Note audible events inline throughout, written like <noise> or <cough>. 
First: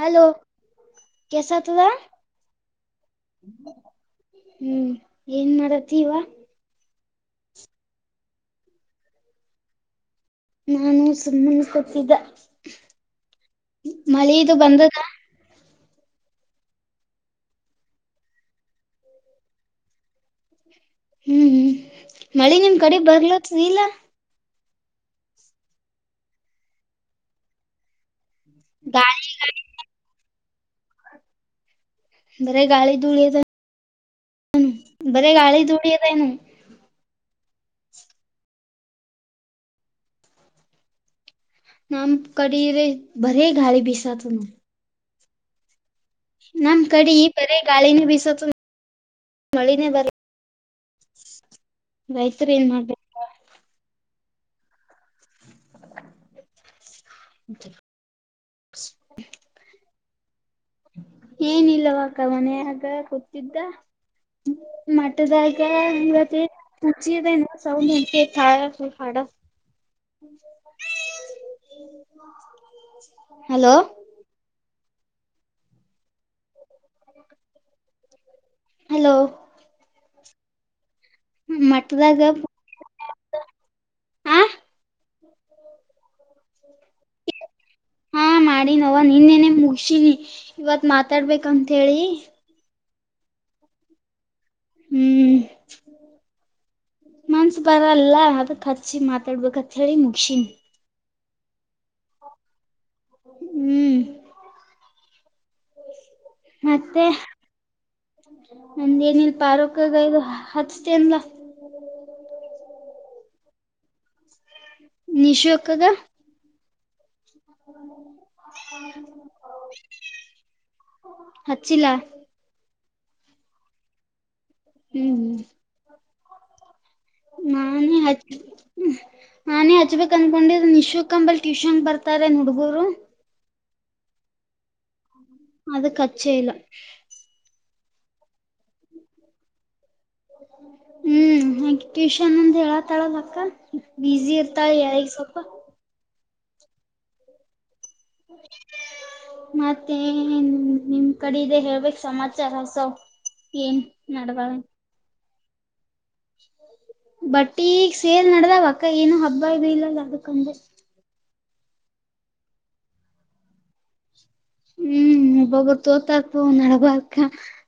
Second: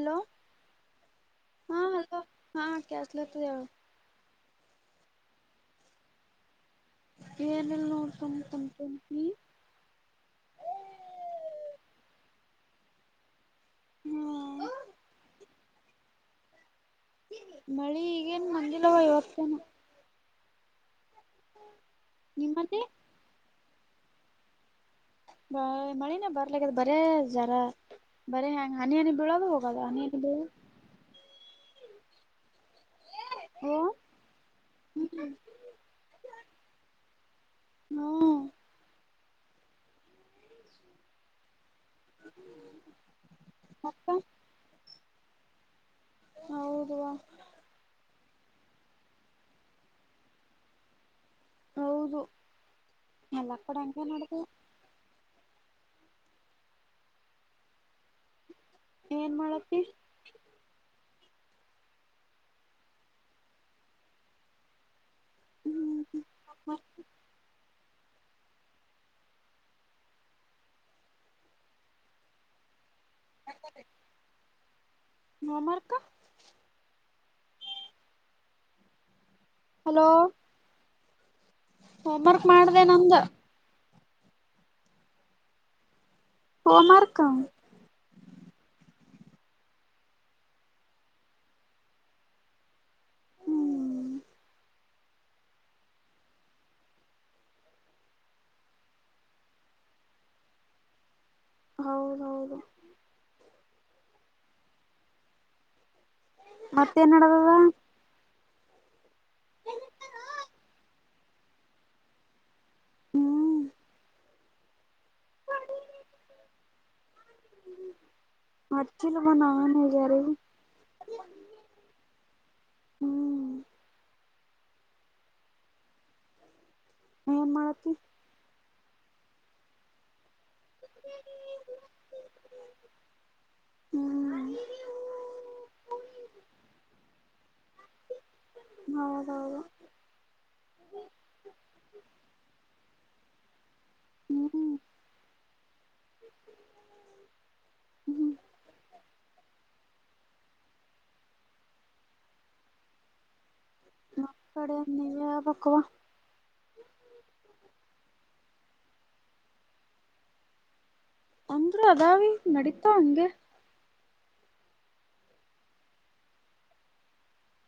Hello ಹಾ ಕೆಸತದ hello ಹಾ ಕೇಳಸ್ಲತದ ಹೇಳ ಹ್ಮ್. ಏನ್ ಮಾಡತ್ತೀ ವಾ. ಏನಿಲ್ ನೋಡು ಸುಮ್ ಕುಂತೀನಿ. ನಾನು ಸುಮ್ಮ್ ಕೂತಿದ್ದೆ. ಮಳೀದು ಹ್ಮ ಬಂದದ? ಮಳಿ ಈಗೇನ್ ಬಂದಿಲ್ಲವ ಇವತ್ತೇನ? ಹ್ಮ್ ಹ್ಮ್ ಮಳೆ ನಿಮ್ ನಿಮ್ಮಲ್ಲಿ ಕಡೆ ಬರ್ಲತ್ತಿಲ್ಲ ಮಳೀನೆ ಬರ್ಲಗದ್ ಬರೇ ಜರ. ಬರೇ ಹನಿ ಹನಿನ ಗಾಳಿ ಬಿಳೋದು ಹೋಗದು ಹನಿ ಹನಿ ಬಿಳೋದು ಹೋಗೋದು. ಬರೇ ಗಾಳಿ ಧೂಳೀ ಓ ಅದೆನು ಬರೆ ಗಾಳಿ ಧೂಳಿ ಅದೇನು. ಹ್ಮ ನಮ ಕಡಿ ರೇ ಬರೆ ಗಾಳಿ ಮತ್ತ ಬೀಸಾತು ನೋಡ್. ನಮ್ ಹೌದುವಾ ಕಡಿ ಬರ ಗಾಳಿನೇ ಬೀಸೋತ ಮಳೀನೆ ಬರಲ್ ಹೌದು ಎಲ್ಲ ಕಡೆ ಹಂಗೆ ನೋಡ್ದೀಯ. <inaudible> ಏನ್ ಮಾಡತ್ತಿ? ಏನಿಲ್ಲವಾಕ್ಕ ಮನ್ಯಾಗೆ ಕೂತಿದ್ದೆ ಮ ಟ್ಟದಾಗ ಹ್ಮ್ <unintelligible> ಹಲೋ ಮಾಮಾರ್ಕ ಹಲೋ ಹ ಮಠದಾಗ ಹೋಮರ್ ಮಾಡಿದೆನ ಅಂದೆ ಆ ಅ ಹೋಮರ್ಕ ಹಾ ಮಾಡಿ ನವ ನಿನ್ನೆನೆ ಮುಗಸಿನಿ ಇವತ್ ಮಾತಾಡ್ಬೇಕಂತ ಹೇಳಿ ಹ್ಮ್ ಹ್ಮ್ ಮನ್ಸ ಬರಲ್ಲ ಅದಕ್ ಹಚ್ಚಿ ಮಾತಾಡ್ಬೇಕತ್ ಹೇಳಿ ಮುಗ್ಸಿನಿ ಹೌದೌದು ಹ್ಮ್ ಮತ್ತೇನ್ ನಡೆದ ನಂದೇನಲ್ ಪಾರೋಕಗೈದು ಹಚ್ತೇನಲ್ಲ ಹ್ಮ್ ನಿಷು ಎಕ್ಕಾಗ ಮರ್ಚಿಲು ಬ ನವಚಾರೆ ಹಚ್ಚಿಲ್ಲಾ ಹ್ಮ್ ಹ್ಮ್ ಹ್ಮ್ ಹ ಏನ್ ಮಾಡತಿ ಹಚ್ ನಾನೇ ಹಚ್ಬೇಕಕ್ ಅನ್ಕೊಂಡಿದ ನಿಶಕ್ಂಬಲ್ ಟ್ಯೂಷನ್ ಬರ್ತಾರೆ ಹುಡುಗೂರು ಹ್ಮ್ ಅದು ಕಚ್ಚೇಲ್ಲ ಹೌಹೌದು ಹ್ಮ್ ಹಾಗ ಟ್ಯೂಷನ್ ಅಂದ ಹೇಳತಳದ ಅಕ್ಕ ಬಿಜಿ ಹ್ಮ್ ಇರ್ತಾನೆ ಹೇಳಿ ಸಪ್ಪ <inaudible> ಹ <inaudible> ಮತ್ತೆ ನಿಮ್ ಕಡೆದ ಹೇಳ್ಬೇಕು ಸಮಾಚಾರಸೊ ಏನ್ ನಡದಾವೆ ಕವಾ ಬಟ್ ಈಗ ಸೇಲ್ ನಡ್ದ ಅಕ್ಕ ಏನು ಹಬ್ಬ ಇದ ಇಲ್ಲಲ್ಲ ಅದಕ್ಕಂದ ಅಂದ್ರೆ ಅದಾವಿ ನಡೀತಾ ಅಂದೆ ಹ್ಮ್ ಒಬ್ಬೊಬ್ಬರು ತೋತಾರ್ತ ನಡಬಕ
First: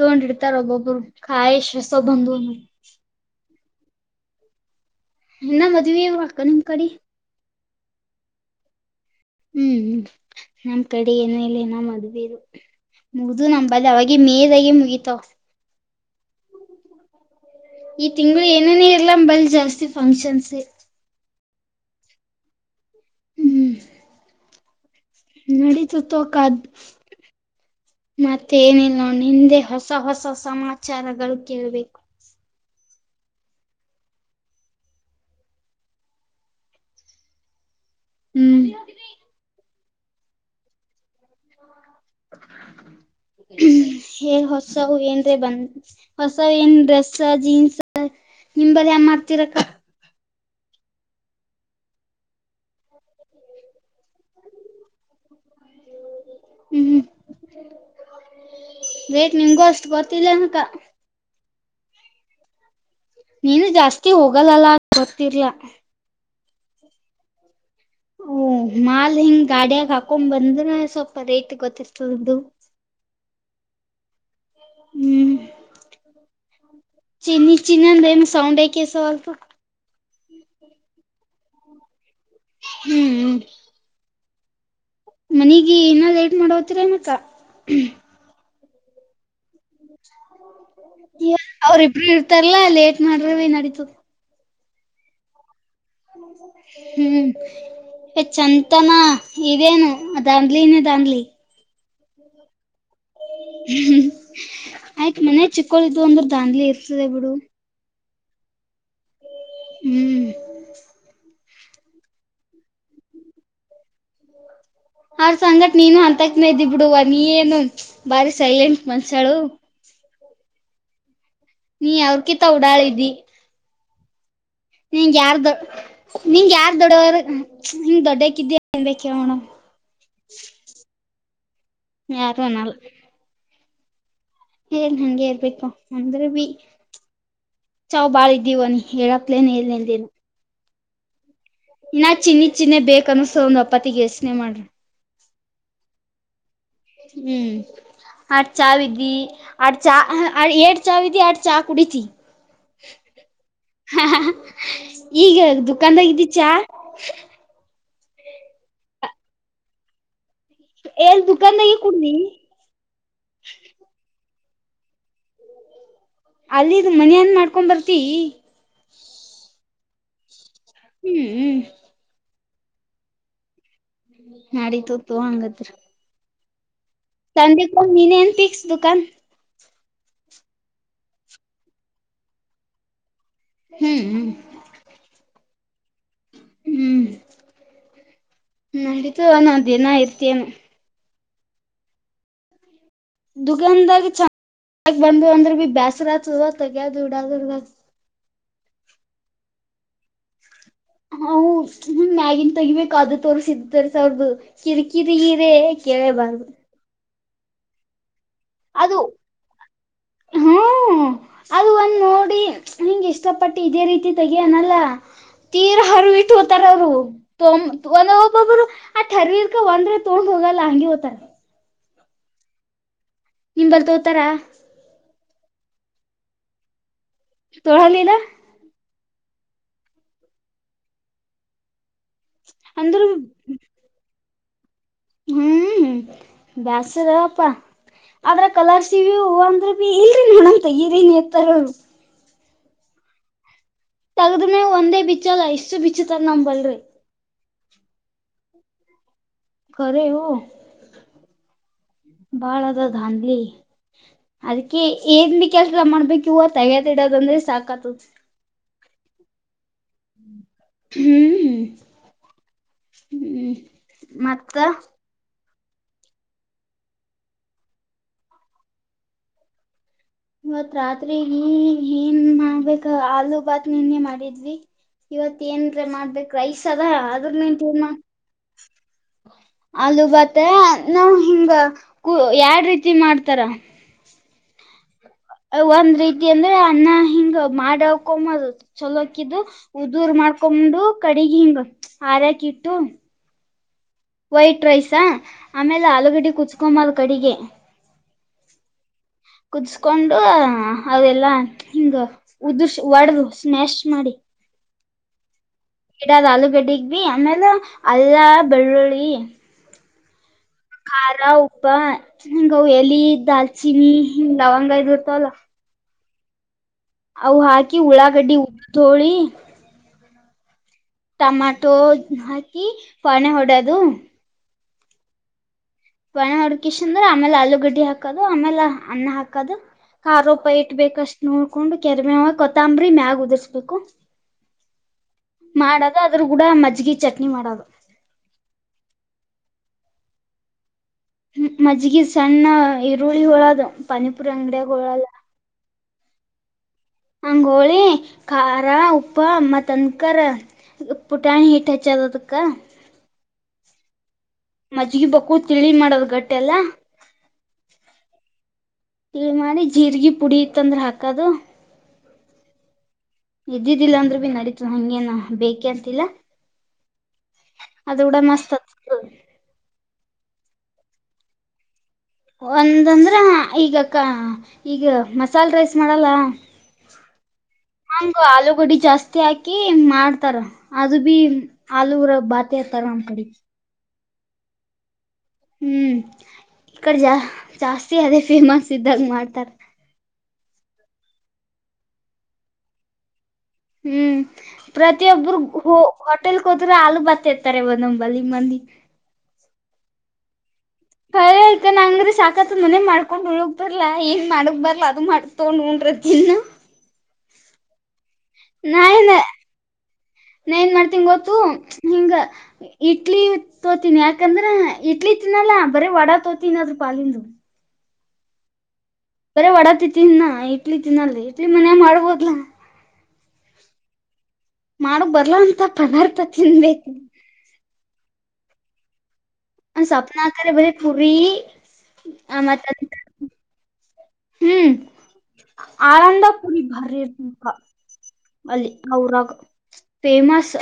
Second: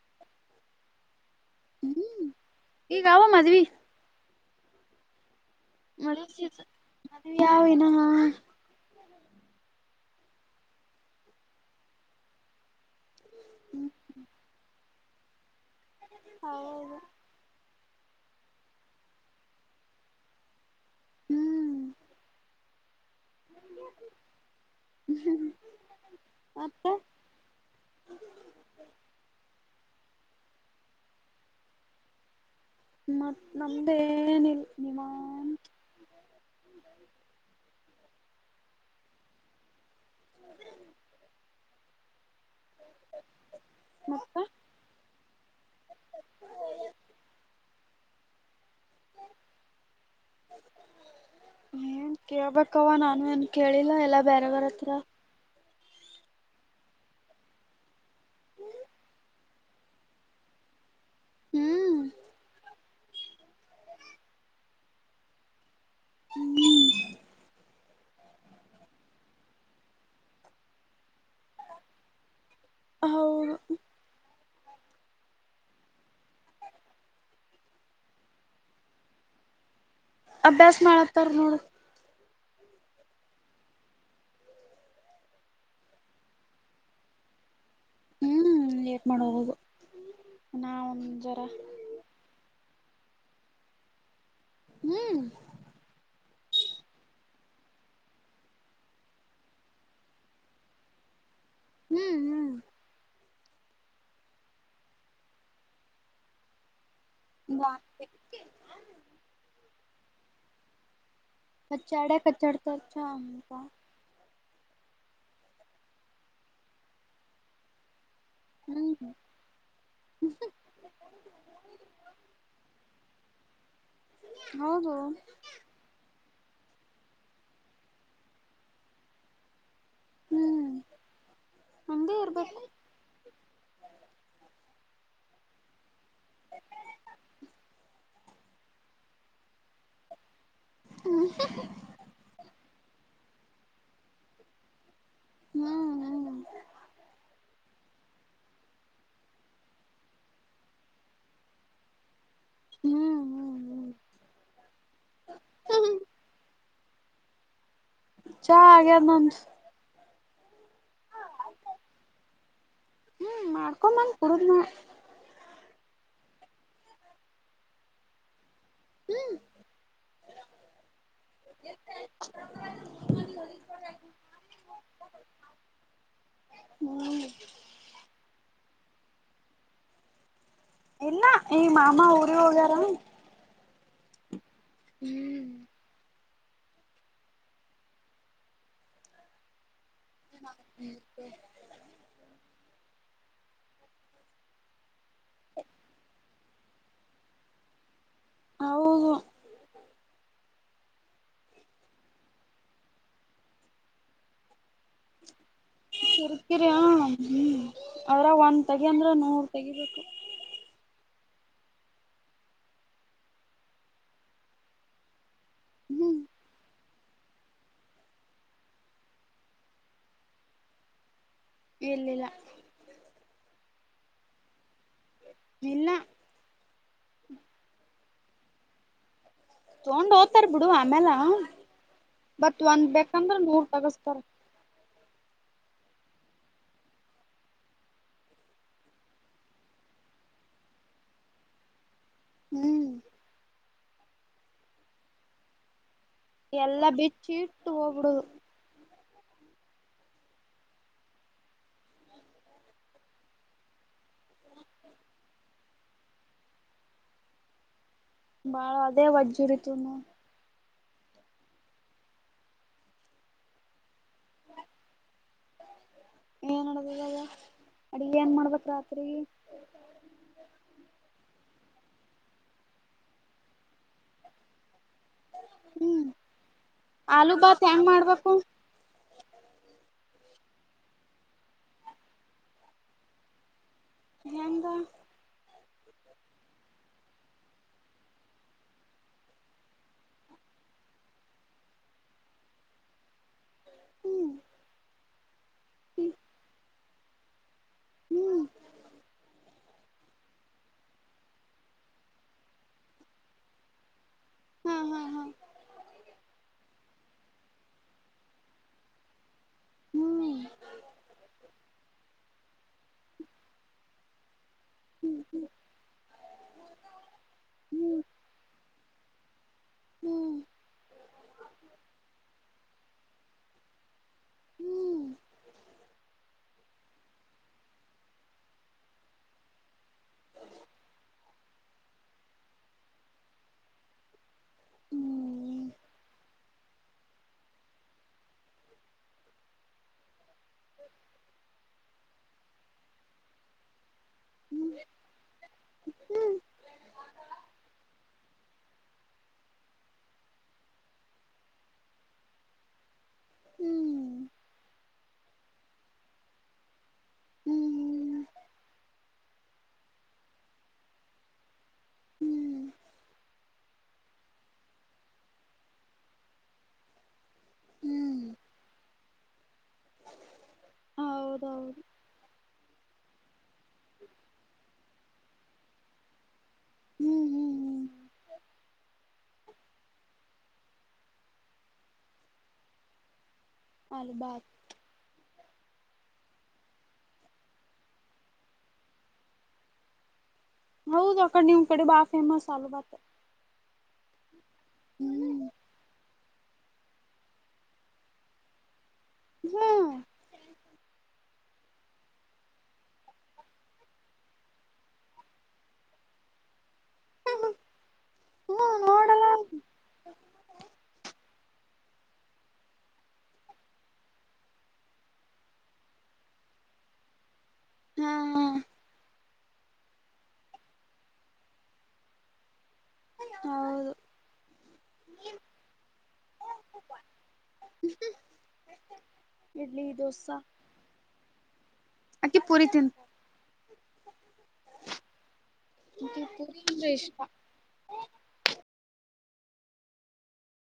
ತಗೊಂಡಿಡ್ತಾರ ಒಬ್ಬೊಬ್ರು ಕಾಯ ಶ ಹ್ಮ್ ಸೊಬಧುವನ್ನು ಈಗ ಅವ ಮದ್ವಿ ಇನ್ನ ಮದ್ವಿ ಅಕ್ಕ ಮರುಸೀ ನಿಮ್ ಕಡೆ ಮದುವೆಯಾವ ಇನವಾ ಹ್ಮ್ ನಮ್ಮ್ ಕಡೆ ಏನಲೆ ನ ಮದ್ವೇರು ಮುಗ್ದು ನಂಬದು ಅವೆ ಮೇದಾಗಿ ಮುಗಿತೋ ಹೌದು ಈ ತಿಂಗಳು ಏನನ ಇರ್ಲ ಬಲ್ ಜಾಸ್ತಿ ಫಂಕ್ಷನ್ಸ್ ಹ ನಡೀತು ತೋಕದ ಮತ್ತೆ ಏನಿಲ್ಲ ನ ಹಿಂದೆ ಹಸ ಸ ಹೊಸ ಸಮಾಚಾರಗಳು ಕೇಳ್ಬೇಕು ಮತ್ತು ನಮ್ದೇನಿಲ್ಲ ನಿಮಾನ್ ಹ್ಮ್ ಹ್ಮ ಎರ್ ಮತ್ತ ಹೊಸ ಹ ಎಏನು ಬಂದ ಹೊಸ ಏನ್ ಡ್ರೆಸ್ ಜೀನ್ಸ್ ನಿಮಲ್ಲಿ ಯ ಮಾಡ್ತಿರಕ್ಕ <inaudible> ಏನ್ ಕೇಳ್ಬೇಕವ ನಾನು ಏನ್ ಕೇಳಿಲ್ಲ ಎಲ್ಲಾ ಬೇರೆವರ ಹತ್ರ ಹ್ಮ್ ರೇಟ್ ನಿಮ್ಗೂ ಅಷ್ಟು ಬರ್ತಿಿಲ್ಲ ಅಕ ಹ್ಮ್ ನೀನು ಜಾಸ್ತಿ ಹೋಗಲ್ಲಲ್ಲ ಗೊತ್ತರ್ಲಾ ಹ್ಮ ಓ ಮಾಲ್ ಹಿಂಗ್ ಗಾಡಿಯಾಗ ಹಾಕೊಂಡ್ ಬಂದ್ರೆ ಸ್ವಲ್ಪ ರೇಟ್ ಗೊತ್ತಿರ್ತದದು ಹೌ ಹ್ಮ್ ಚನ್ನ ಚಿನ್ನಂದಮ ಸೌಂಡ್ ಐ ಕೆಸವಾಲ್ತ ಅಭ್ಯಾಸ ಮಾಡತ್ತಾರ ನೋಡ ಹ್ಮ್ ಹ್ಮ ಮನಗ ಇನ್ನ್ ಲಏಟ್ ಮಾಡ ಹತರ ಏನಕ್ಕ ಹ್ಮ್ ಲೇಟ್ ಮಾಡಬುದು ಅವ್ರಿಬ್ರು ಇರ್ತಾರಲ್ಲಾ ಲೇಟ್ ಮಾಡ್ರ ಭ ನಡೀತು ಹ್ಮ್ ಹ್ಮ್ ಚಂತನಾ ಇದೇನು ಅ ದಾನ್ ನೀ ದಾನ್ ಹ್ಮ್ ಹ್ಮ್ ಹ್ಮ ಆಯ್ತ್ ಮನ ಚಿಕ್ಕೋಳಿದ್ ಅಂದ್ರ ದಾನ್ಲಿ ಇರ್ತದೆ ಬಿಡು ಹ್ಮ್ ಕಚ್ಚಡ ಕಚ್ಚಡತ ಚ ಅಮಂತ ಅವ್ರ ಸಂಗಟ್ ನೀನು ಅಂತಕ್ನ ಇದ್ದಿ ಬಿಡುವ ನೀ ಏನು ಬಾರಿ ಸೈಲೆಂಟ್ ಮನ್ಸಾಳು ಹ್ಮ ನೀ ಯಾವ್ರಕಿ ತ ಓಡಾಳಿದಿ ಹೌದು ನಿಂಗೆ ಯಾರ್ದು ನಿಂಗ ಯಾರ್ ದೊಡ್ಡವ ನಿಂಗ್ ದೊಡ್ಡಕ್ಕಿದ್ದ್ಯಾ ಕೋಣ ಹ್ಮ್ ಹಂಗೆ ಯಾರ ಇರ್ಬೇಕು ನಳ ಏ ನಂಗೆ ಇರ್ಬೇಕು ಅಂದ್ರೆ ಬಿ ಚಾವ ಬಾಳ ಇದ್ದೀವ ನೀ ಹೇಳಕ್ಲೇನ್ ಏನೆಂದೇನು ಹ್ಮ್ ಇನ್ನ ಚಿನ್ನಿತ್ ಚಿನ್ನನೆ ಬೇಕಕ್ ಅನ್ನಸ್ ಅಪ್ಪತಿಗೆ ಯೋಚ್ನೆ ಮಾಡ್ರಿ ಹ್ಮ್ ಹ್ಮ್ ಹ್ಮ್ ಆ ಚಾ ವಿದಿ ಆ ಚಾ ಎಏ ಚಾ ವಿದಿ ಆ ಚಾ ಕುಡತಿ ಹ್ಮ್ ಹ ಈಗ ಹ್ಮ್ ದುಕಾನ್ದಾಗಿದ್ದೀಚಾ ಹೌ ಚಗ ನನ್ನ ಎ ದದುಕಾನದ ಕುೂಡ ನೀ ಹ್ಮ್ ಮಾಡ್ಕೊಂಬಂದ ಕುಡುದನ ಅಲ್ಲಿದ ಮನೀ ಮಾಡ್ಕೊಂಡ್ ಬರ್ತಿ ಹ್ಮ್ ಹ್ಮ್ ಹ್ಮ್ ನಾಡತ ತ ಹಂಗತ್ರ ಹ್ಮ ಸಂಂದೀಪ ಮಿನನ್ ಪಿಸ್ ದದುಕಾನ ಇಲ್ಲ ಈ ಮಾಮ ಊರಿಗೆ ಹೋಗ್ಯಾರ ಹ್ಮ್ ಹ್ಮ್ ಹ್ಮ್ ಹ್ಮ್ ನಡಿತು ನ ದೇನ ಆಯ್ತ ಹ್ಮ ದುಗಂದಾಗ ಚಂದ ಬಂದ ಅಂದ್ರೆ ಬಿ ಬೇಸರ ಆತದ <unintelligible> ಹೌದು ಹ ಮ್ಯಾಗಿನ್ ತೆಗಿಬೇಕಾದ ತೋರ್ಸಿದರ್ ಸ ಅವ್ರದ ಕಿರಿಕಿರಿ ಕೇಳೇ ಬಾರಬದು ಕಿರಿಕಿರಿ ಹ್ಮ್ ಅದ್ರ ಒಂದ್ ತೆಗಿ ಅಂದ್ರೆ ನೂರ್ ತೆಗಿಬೇಕು ಹ್ಮ್ ಅದು ಒಂದ್ ನೋಡಿ ನಿಂ ಇಷ್ಟಪಟ್ಟು ಇದೇ ರೀತಿ ತೆಗಿಯನಲ್ಲ ತೀರ ಹರ ಹ್ಮ್ ಇಟ್ಕೋತಾರೋರು ಒಂದ ಒಬ್ಬೊಬ್ರು ಆ ಟರರ್ಕ ಒಂದ್ರೆ ತೊಗೊಂಡು ಹೋಗಲ್ಲ ಹಂಗಗೆ ಹೋಗ್ತಾರ ಇಲ್ಲಿಲ್ಲ ನಿಮ್ ಬಾಲಿ ತೋಗೊಥರ ಇಲ್ಲ ತೊಳಲಿಲ್ಲ ತಗೊಂಡ್ ಹೋಗ್ತಾರ ಬಿಡು ಆಮೇಲೆ ಬತ್ ಒಂದ್ ಅಂದ್ರ ಬೇಕಂದ್ರೆ ನೂರ್ ತಗಸ್ತಾರ ಹ್ಮ್ ಬ್ಯಸ್ರ ಅಪ್ಪಾ ಅದ್ರ ಕಲರ್ಸಿವ್ಯವು ಅಂದ್ರ ಬಿ ಇಲ್ರಿ ನೋಣಂತ ಈರಿನ್ ಎತ್ತಾರ ಅವರು ಹ್ಮ್ ತಗ್ದ್ಮೇ ಒಂದೇ ಬಿಚ್ಚಲ್ಲ ಇಷ್ಟು ಬಿಚ್ಚ ಎಲ್ಲಾ ಬಿಚ್ಚಿ ಇಟ್ಟು ಹೋಗ್ಬಡುದು ಕರೆ ಹ ಬಾಳ ಅದ ಧಾಧಲಿ ಅದಕ್ಕೆ ಏನ್ ಕೆಲ್ಸ ಮಾಡ್ಬೇಕ ಇವ ತಗದ ಇಡೋದಂದ್ರೆ ಸಾಕತದ ಬಾಳ ಅದೇ ಒಜ್ಜುರಿತುನು ಹ್ಮ್ ಹ್ಮ್ ಹ್ಮ್ ಮತ್ತ ಏನ್ಡದದ ಅಡಿ ಏನ್ ಮಾಡ್ಬೇಕ ರಾತ್ರಿ ಇವತ್ ರಾತ್ರಿ ಏನ್ ಮಾಡ್ಬೇಕ ಆಲೂ ಭಾತ್ ನಿನ್ನೆ ಮಾಡಿದ್ವಿ ಇವತ್ ಏನ್ ಹ್ಮ್ ಮಾಡ್ಬೇಕ ರ್ರೈಸ್ ಅದ ಆದದ್ರ ಆಲೂ ನೀನ್ ಬಾತ್ ತ ಹೆಂಗ್ ಮಾಡ ಮಾಡ್ಬೇಕು ಅಲ್ಲ ಬತ್ತ ನಾವ್ ಹಿಂಗ ಯಾರ್ ರೀತಿ ಮಾಡ್ತಾರ ಎಂಗ ಒಂದ್ ರೀತಿ ಅಂದ್ರೆ ಅನ್ನ ಹಿಂಗ ಮಾಡಕೊಂಬ ಚಲೋಕಿದ್ದು ಉದುೂರ್ ಮಾಡ್ಕ ಕೊಂಡು ಕಡಗ ಹಿಂಗ ಹರಾಕಿ ಇಟ್ಟು ಹ್ಮ್ ವೈಟ್ ರೈಸಾ ಆಮೇಲೆ ಹ್ಮ್ ಆಲೂಗಡೆ ಕುಚ್ಕೊಂಬಲ್ ಕಡಗೆ ಹ್ಮ್ ಕುದಸ್ಕೊಂಡು ಅವೆಲ್ಲಾ ಹಿಂಗ ಉದುರ್ ಒಡದು ಸ್ಮ್ಯಾಶ್ ಮಾಡಿ ಹಾ ಹಾ ಹಾ ಗಿಡದ ಆಲೂಗಡ್ಡಗ್ ಭ ಆಮೇಲೆ ಅಲ್ಲ ಬೆಳ್ಳುಳ್ಳಿ ಹ್ಮ್ ಖಾರ ಉಪ್ಪ ಗ ಎಲಿ ದಾಲ್ಚಿನಿ ಲವಂಗ ಇದದು ಹ್ಮ್ ಇರ್ತಲ್ಲ ಹ್ಮ್ ಅವು ಹಾಕಿ ಹ್ಮ್ ಉಳಾಗಡ್ಡಿ ಉಟ್ಟೋಳಿ ಹ್ಮ್ ಟಮಾಟೊ ಹಾಕಿ ಪಾಣೆ ಹೊಡೋದು ಹ್ಮ್ <unintelligible> ಆಮೇಲೆ ಆಲೂಗಡ್ಡಿ ಹಾಕದು ಆಮೇಲೆ ಅನ್ನ ಹಾಕದು ಖಾರೋಪ ಇಟ್ಬೇಕಷ್ಟ್ ನೋಡ್ಕೊಂಡು ಕರಬೇವು ಕೊತ್ತಂಬ್ರಿ ಮ್ಯಾಗ್ ಉದರ್ಸ್ಬೇಕು ಹೌದೌದು ಮಾಡದ ಆದ್ರೂ ಕೂಡ ಮಜ್ಜಗೆ ಮಜಗಿ ಚಟ್ನಿ ಮಾಡೋದು ಹ್ಮ ಮಜ್ಜಗಿ ಸಣ್ಣ ಈರುಳ್ಳಿ ವಳಗ್ ಪಾನಿಪುರ ಅಂಡ್ಯಾಗ್ ಗೋಳಲ್ಲ ಅಂಗೋಳಿ ಕಾರಾ ಉಪ್ಪ ಮತನ್ಕ ಪುಠಾನಿ ಹಿಟ್ ಹಚ್ಚದ್ ಅದಕ್ ಮಜ್ಗಿ ಬಕುಳಿ ತಿಳಿ ಮಾಡೋದ ಗಟ್ಟೆ ಎಲ್ಲಾ ಇ ಮಾಡಾರಿ ಜೀರ್ಗಿ ಪುಡಿ ಇತ್ತಂದ್ರೆ ಹಾಕೋದು ಹ್ಮ್ ಇದ್ದಿದ್ದಿಲ್ಲ ಅಂದ್ರರು ಬಿ ನಡೀತ ಹಂಗೇನ ಬೇಕೆ ಅಂತಿಲ್ಲ ಅದರ್ ಗುಡ ಮಸ್ತ್ ಆಗ್ತದ ಹೌದೌದು ಒಂದಂದ್ರ ಈಗ ಈಗ ಮಸಾಲೆ ರೈಸ್ ಮಾಡಲ್ಲ ಹ್ಮ್ ಹ್ಮ್ ಹಂಗ ಆಲೂಗಡ್ಡಿ ಜಾಸ್ತಿ ಹಾಕಿ ಮಾಡ್ ಇತಾರ ಅದು ಬಿ ಆಲೂರ ಬಾತಿ ಇರ್ತಾರ ತರಮ್ ತಡಿ ಹಾಲುಬಾತ್ ಹ್ಮ್ ಈ ಕಡೆ ಜಾ ಜಾಸ್ತಿ ಅದೇ ಫೇಮಸ್ ಇದ್ದಾಗ ಮಾಡ್ತಾರ ಹೌದು ಅಕಡೆ ನಿಮ್ ಕಡೆ ಬಾ ಫೇಮಸ್ ಅಲುಬತ್ ಹ್ಮ್ ಪ್ರತಿಯೊಬ್ಬರು ಹಟ್ಟೆಲ್ ಕೋದ್ರೆ ಬರಿ ಆಲುಬತ್ತ ತರ್ತಾರೆ ನಂಬಲಿ ಮಂದಿ ಹ್ಮ ಕರೆ ಹೇಳ್ತೀನಿ ಅಂದ್ರ ಸಾಕತ್ ಮನೆ ಮಾಡ್ಕೊಂಡು ಉಳಗ್ಕ್ ಬರ್ಲಾ ಏನ್ ಮಾಡಕ್ ಬರ್ಲ ಅದು ಮಾಡ್ಕ್ ತೋೊಂಡ್ ಊಟ ಚಿತ್ರಾನ್ನ ಹ್ಮ್ ನಾಯನ ನೋಡಲ್ಲ ನಾ ಏನ್ ಮಾಡ್ತೀನ್ ಗೊತ್ತು ಹಿಂಗ ಇಡ್ಲಿ ತೋತೀನಿ ಯಾಕಂದ್ರ ಇಡ್ಲಿ ತಿನಲ್ಲಾ ಬರೇ ವಡಾಪಾವ್ ತಿನೋದು ಅದರ ಪಾಲಿಂದ ಹ್ಮ ಹಾ ಬರ ವಡಾ ತಿತಿನ್ನ ಇಡ್ಲಿ ತಿನ್ನಲ್ಲ ಇಡ್ಲಿ ಮನ್ಯ ಮಾಡ್ಬೋದ್ಲಾ ಹೌದು ಮಾಡೋಕ್ ಬರ್ಲಂತ ಪದಾರ್ಥ ತಿನ್ಬೇಕ ಮ ಇಡ್ಲಿ ಸ್ವಪ್ನಾ ಆಕರೆ ಬ ಪುರಿ ಅಕೆ ಮತ್ತ ಪುರಿ ತಿಂತಾಳ ಹ್ಮ್ ಅಕ್ಕಿ ಪೂರಿ ಆಳಂದಪುರಿ ಅಂದ್ರೆ ಬಾರಿ ಇಷ್ಟ ಇರ್ತದ ಅಲ್ಲಿ ಅವರ ಊರಗ್ ಫೇಮಸ್